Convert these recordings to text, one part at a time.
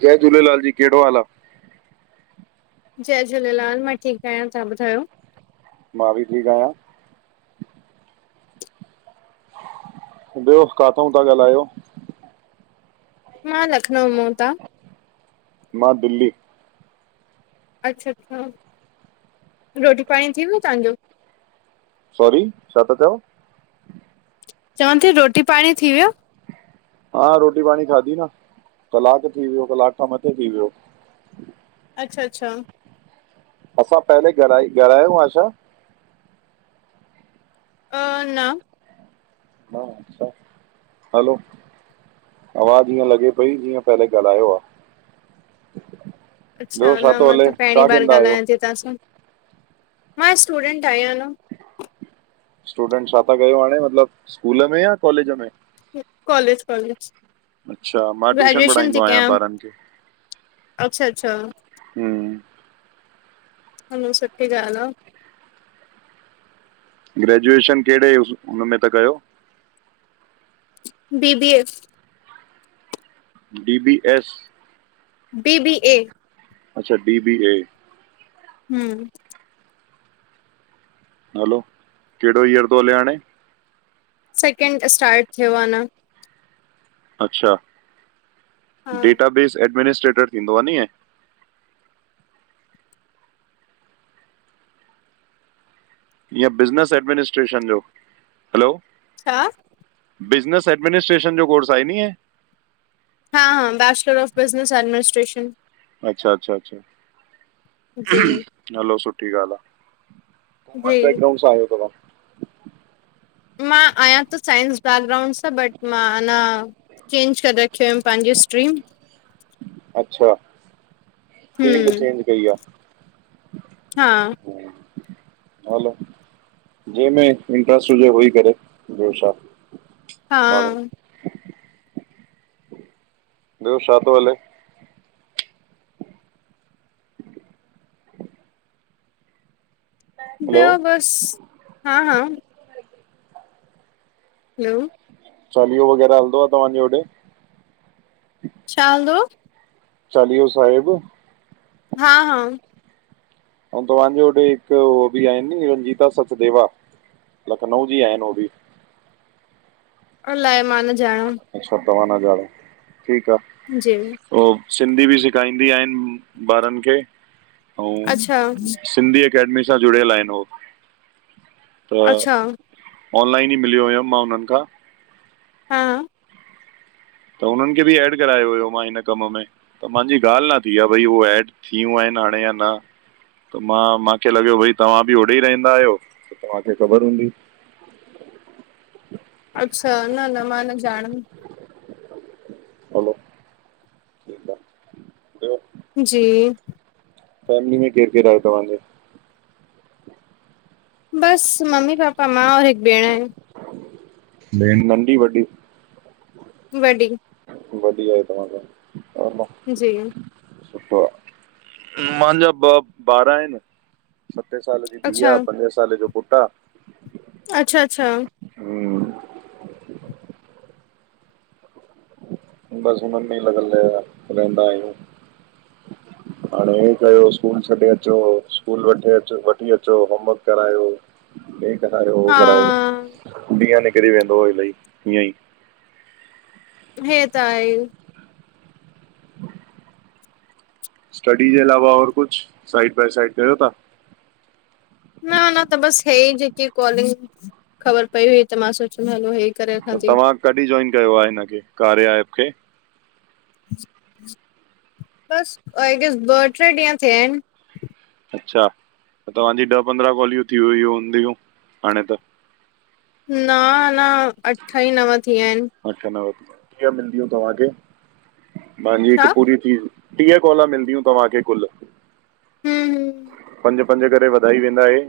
जय झूलेलाल जी, कहिड़ो हाल आ? जय झूलेलाल, मां ठीकु आहियां तव्हां ॿुधायो? मां बि ठीक आहियां। ॿियो, काथउ ता ॻालहायो? मां लखनऊ मां, तां? मां दिल्ली। अच्छा- अच्छा रोटी पाणी थी वियो तांजो? सॉरी, छा ता चओ? चवां ती रोटी पाणी थी वियो। हा, रोटी पाणी खाधी न कलाकु थी वियो कलाक खां मथे थी वियो। अच्छा -अच्छा। असां पहले ॻालाए ॻालायो आ छा? न- न। अच्छा, हलो आवाज ईअं लॻे पई जीअं पहले ॻाल्हायो आ। अच्छा न मां त पहिरीं बार ॻाल्हायां ती तां सां, मां स्टूडेंट आहियां न। स्टूडेंट छा ता कयो हाणे मतलबु, स्कूल में या कॉलेज में? College- college. अच्छा मां ट्यूशन ग्रेजुएशन थी पढ़ाईंदो आहियां कयां ॿारनि खे। अच्छा- अच्छा। हम्म हलो सुठी ॻाल आ। ग्रेजुएशन कहिड़े हुनमें ता कयो B B A. D B S? B B A. अच्छा, डी बी ए। हम्म हलो, केड़ो ईयर तो हले हाणे? सेकेंंड स्टार्ट थियो आ अना। अच्छा हा डेटा बेस एडमिनिस्ट्रेटर थींदो आ नी इएं? ईयं बिज़नस एडमिनिस्ट्रेशन जो? हलो, छा? बिज़नस एडमिनिस्ट्रेशन जो कोर्स आहे नीं ए? हा -हा, बैचलर ऑफ बिज़नस एडमिनिस्ट्रेशन। अच्छा -अच्छा -अच्छा, जी हलो सुठी ॻाल्हि आ। कोमर्स जी बेकग्राउड सां आहियो तथां [unintelligible] मां आहियां त साइंस बैकग्राउंड सां बट मां अना चेंज करे रखियोमि पंहिंजी स्ट्रीम, अच्छा, फील्ड हम्म चेंज कई आ। हा। हलो जेमें इंट्रस्ट हुजे उह ई करे, ॿियो छा? हा। माण्हू ॿियो छा तो हले? हलो ॿियो बसि हा- हा। हलो चालिहों वग़ैरह हलंदो आ तव्हांजे होॾे? छा हलदो आ? चालीओ साहिब हा हा अऊं तव्हांजो [unintelligible] हिक हो बि आहिन न रंजीता सचदेवा लखनऊ जी आहिन हो भी अलाए मां न ॼाणा अच्छा तवां न ॼाणो ठीक आ जी हो सिंधी बि सेखाईदी आहिन ॿारन खे अऊं अच्छा सिंधी अकेडमी सां जुड़ियल आहिन हो त अच्छा ऑनलाइन ई मिलियो हुयम मां हुनन खां हा त हुनन खे भी एड करायो हुयो मां हिन कम में त मुंहिंजी ॻाल न थी आ भई हू एड थियूं आहिन हाणे या न त मां मांखे लॻियो भई तव्हां बि ओॾे ई रहंदा आहियो त तव्हांखे ख़बर हूंदी अच्छा न न मां न जाण हलो [unintelligible] ॿियो जी फैमिली में केर केर आयो तव्हांजो बस मम्मी पापा मां और हिक भेण आहिन भेण नंढी वॾी? वॾी वॾी आहे तव्हां खां तव्हां जी खां मुंहिंजा ॿ ॿार आहिन सते साल जी धीउ अच्छा आ, पंजे साले जो पुटु आ अच्छा अच्छा बस हुनन में ई लॻल रहंदा आहियूं हाणे इअं कयो स्कूल छॾे अचो स्कूल वठी अचो वठी अचो होमवर्क करायो हे करायो हो हा करायो ॾीय निकरी वेंदो इअंही ईअंई हे त आहे स्टडी जे अलावा और कुछ साइड बाए साइड कयो था न न त बस हे ई जेकी कॉलिंग ख़बर पई हुई त मां सोचम हलो हे करे रखां त थी। तव्हां कॾी जॉइन कयो आ हिनखे कार्या एप खे बस ॿ टे ॾींहं थिया आहिन अच्छा तव्हांजी ॾह पंद्रहं कॉलियूं थी वईय हूंदयूं हाणे त न न अठ ई नव थीया आहिन अठ नव कीअं मिलंदिय तव्हांखे तव्हांजी हिक छा पूरी थी टीह कॉल मिलंदियूं तव्हांखे कुल हुं हुं पंज पंज करे वधाई वेंदा हे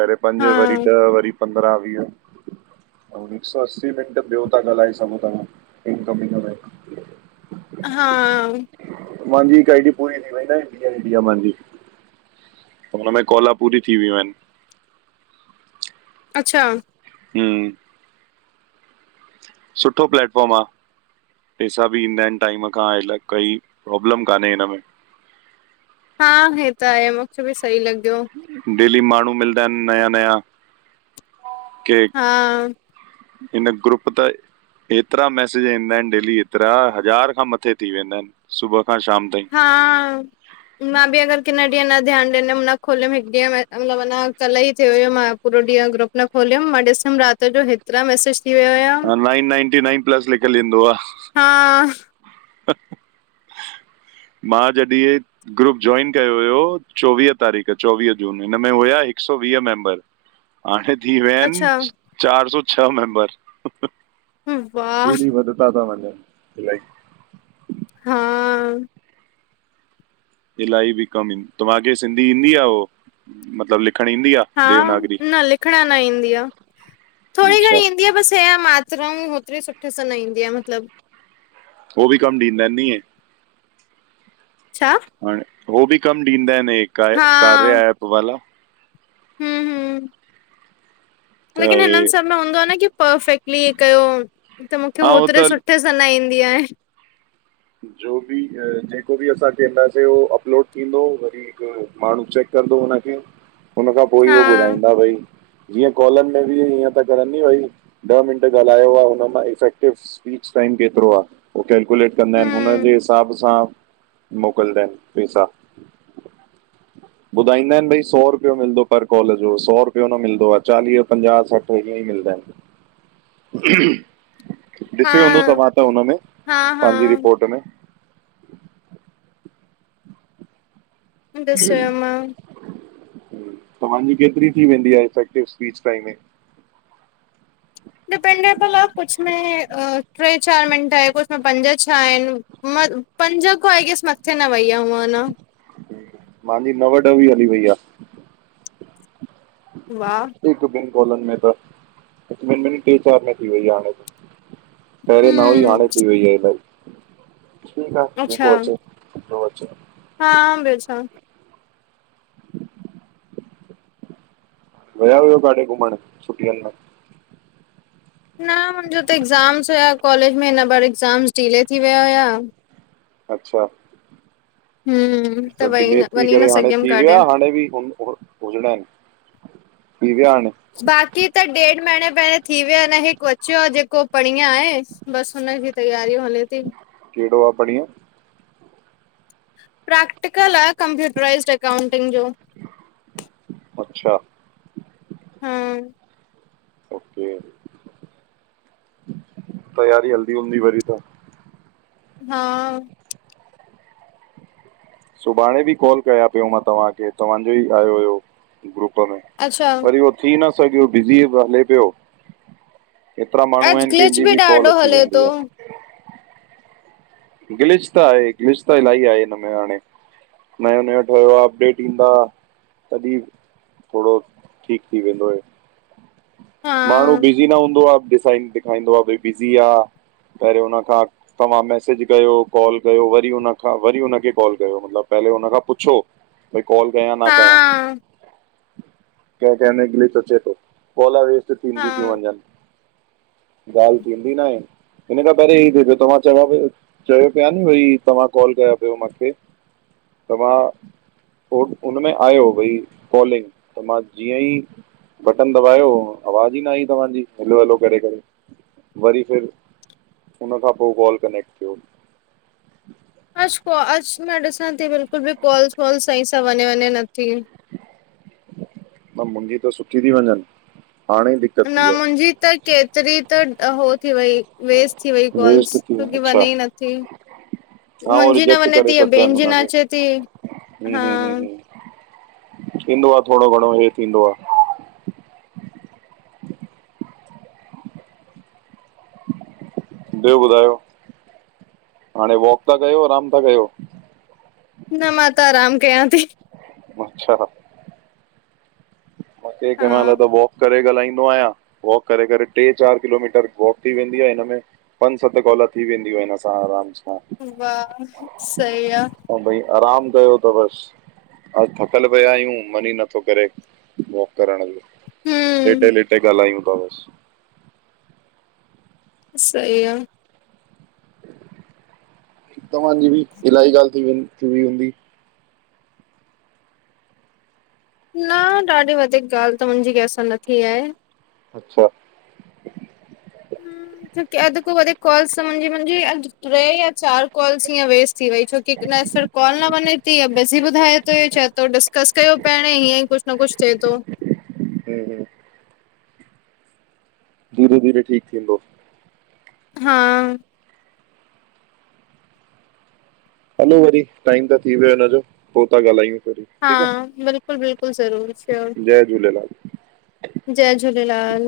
पहिरी पंज हा वरी ॾह वरी पंद्रहा वीह अऊ हिक सौ असी मिंट ॿियो तां ॻालाए सघो था इनकमिंग में हा मांजी हिक आइडी पूरी थी वई न इंडिया इंडिया मां जी त हुन में कॉल पूरी थी वयूं आहिन अच्छा हम। सुठो प्लेटफॉर्म आ। पेसा बि ईंदा आहिनि टाइम खां, अइ काई प्रोब्लम कान्हे हिन में। हा हे त आहे। मूंखे बि सही लॻियो। डेली माण्हू मिलंदा आहिनि नया- नया। के हा हिन ग्रुप ते हेतिरा मैसेज ईंदा आहिनि डेली हेतिरा, हज़ार खां मथे थी वेंदा आहिनि। सुबुह खां शाम ताईं। [inaudible] हा मां बि अगरि किन ॾींहं न ध्यान ॾींदमि, न खोलियमि हिक ॾींहं, मतिलबञा कल्ह ई थियो हो मां पूरो ॾींं ग्रुप न खोलियिम, मां ॾिसमि रात जो हेतिरा मैसेज थी वियो आहियां। हा, नाइन नाइंटी नाइन प्लस लिखयल ईंदो आ। हा। मां जॾहिं ग्रुप जॉइन कयो हुयो चोवीह तारीख़, चोवीह जून। हिन में हुया हिकु सौ वींह मेंबर हाणे थी विया अच्छा आहिनि, चार सौ छह मेंबर। वाह डेरी वधता ता वनिन, इलाही। हा। इलाही बि कम आहिनि। तव्हांखे सिंधी ईंदी आहे उहो? मतिलबु लिखण ईंदी आं? हा, न लिखण न ईंदी आह। थोरी अच्छा घणी ईंदी आह बसि हे‌, मात त्राहुं होतिरी सुठे सां न ईंदी आहे मतिलबु। हो बि कम ॾींदां आहिनि हिंयं? छा? हाणे, हो बि कम ॾींदा आहिनि क हा कारया ऐप वारा। हम- हम। त लेकिन हे हिननि सभ में हूंदो आहे न कि? पफेक्टली हे कयो, त मूंखे हा हो होओतिरे त सुठे सुठे सां न ईंदी आहे। जो बि जेको बि, असां चैंन्दासे अपलोड थींदो वरी हिकु माण्हू चेक कंदो हुनखे, हुन खां पोइ ई हा उह ॿुधाईंदा भई। जीअं, कोॉलिन में बि इअं त करनि भई ॾह मिंट ॻाल्हायो आह। हुन मां इफेक्टिव स्पीच टाइम केतिरो आह? कंदा आहिनि, हुन जे हम्म हिसाब सां। मोकिलदां आहिनि, पैसा। ॿुधाईंदा आहिनि, भई सौ रुपियो मिलंदो पर कॉल जो, सौ रुपियो न मिलंदो आह, चालीह- पंजाह -सठि ईअ ई मिलंदा आहिनि। हा ॾिसयो हूंदो तव्हां त हुनमें? हा हा पंहिंजी रिपोर्ट में? ॾिसयो मां। तव्हांजी केतिरी थी वेंदी आहे इफेक्टिव स्पीच टाइमिंग? डिपेंडेबल आहे, कुझु में टे- चारि मिंट आहे। कुछु में पंज-छह आहिनि। म पंजा को आई गैस, मथे न वैईया हुआ न। मांहिंजी नव- ॾह वी हली वई आ। वाह। हिकु-ॿिनि कॉलनि में त, हिकु- ॿिनि में न, टे- चारि में थी वई आं हाणे त। पहिरैं न हुई, हाणे हम्म थी वई आहे इलाही‌। ठीकु आहे अच्छा जेको अचे। जो अच्चे। हा, ॿियो छा? वया हुयव काॾे घुमण, छुटियुनि में? न मुंहिंजो त एक्ज़ाम्स हुया कॉलेज में, हिन बार एक्ज़ाम्स डिले थी विया हुया अच्छा। हम्म। त, वई डिले न थी वञी न करे हाणे सघियमि थी विया? काॾे हाणे बि हुजण आहिनि? थीं विया आहिन? बाक़ी त ॾेढु महीने पहिरियोें थी वियोया न हे क्वचो आहे जेको परींहं आहे बस हुन जी तयारी होली थी। कहिड़ो आहे परीहं प्रेक्टिकल आहे कंप्यूटराइज़ड अकाउंटिंग जो। अच्छा। हम्म। ओके तयारी हल्दी हल्ंददी वरी त हा। सुभाणे बि कॉल कयां पियो मां तव्हांखे तव्हांजो ई आयो हुयो ग्रुप में। अच्छा। वरी उहो थी न सघियो बिज़ी हले पियो एतिरा माण्हू अॼु आहिनि ग्लिच कंहिंजी बि कॉल ॾाढो अची हले वेंदी थो आ। गिलिश त आहे गिलिश त इलाही आहे हिन में हाणे। नयो नयो ठहियो आहे अपडेट ईंदा तॾहिं थोरो ठीक थी वेंदो आहे हा माण्हू बिज़ी न हूंदो आहे डज़ाइन ख बि आहे पहिर हुन खां तव्हां मसेज कयो कॉल कयो वरी हुनन खांां वरी हुननखे कॉल कयो मतिलबु पहिरले हुन खां पुछो भई कॉल कयया न हा कयया क क किल सोचे थो ला वेस्ट हा थींदी थीियूं वञनि। ॻाल्हि थींदी ना आहे हिन खां पहिरियों ई थिएयो त मां चवां पई चयो पिया नी भई तव्हां कॉल कयां पियो मूंखे त मां पोइ हुन मेंें आयो भई कॉलिंग त मां जीअं ई बटन दबायो आवाज ई न आई तव्हांजी, हलो हलो करे करे। वरी फिर हुन खां पोइ कॉल कनेक्ट थियो। अॼु कोॉ अॼु मां ॾिसां थी बिल्कुलु बि कॉल्स वॉल्स सही सां वञे वञे नथी। मुंी त सुठी थी वञनि हाणे ई दिक़त न थी मुंहिंजी त केतिरी त हो थी वई वेस्ट थी वई आहे कोॉल्स वेस्ट थी वञे छोकी अच्छा वने ई न थी। हा उहो मुंहिंजी न रिजेक्ट वञे करे थी या छॾंदा बेनि आहिनि जी न हुनखे अचे थी, हा। थींदो आ, थोरो घणो ह थींदो आ। ॿियो ॿुधायो हाणे वॉक था कयो आराम था कयो? न मां त आराम कयां थी। अच्छा। म क हा माल त ब करे ॻाल्हाईंदो आहियां वॉक करे करे टे चारि किलोमीटर वॉक थी वेंदी आहे हिन में पंज सत कॉला थी वेंदियूं हिन सां आरामु सां। वाह सई आ। ऐं भई आराम कयो त बसि, अ थकल पिया आहियूं मन ई नथो करे। वॉक करण जो लेटे हम्म लेटे ॻाल्हायूं था बस सही आ। तवांजी बि इलाही गाल् थी वई हूंदी? न ॾाढी वधीक ॻाल्हि त मुंहिंजी कंहिंसां न थी आहे अच्छा ह छोकी अध को वधिक कॉल्स मुंहिंज मुंहिंजी अ टे या चार कॉल्स हीय वेस्ट थी वयी छो की न सर काल न वने ती बिज़ी ॿुधाए थो इय चए थो डिस्कस कयो पहिरियों हीअं ई कुझु न कुझु थिए थो हम हम धीरे धीरे ठीकु थींदो हा हलो वरी टाइम त थी वियो हुनजो पो ता ॻाल्हायूं वरी हा, ठीकु बिल्कुलु बिल्कुलु ज़रूर श्योर आहे जय झूलेलाल जय झूलेलाल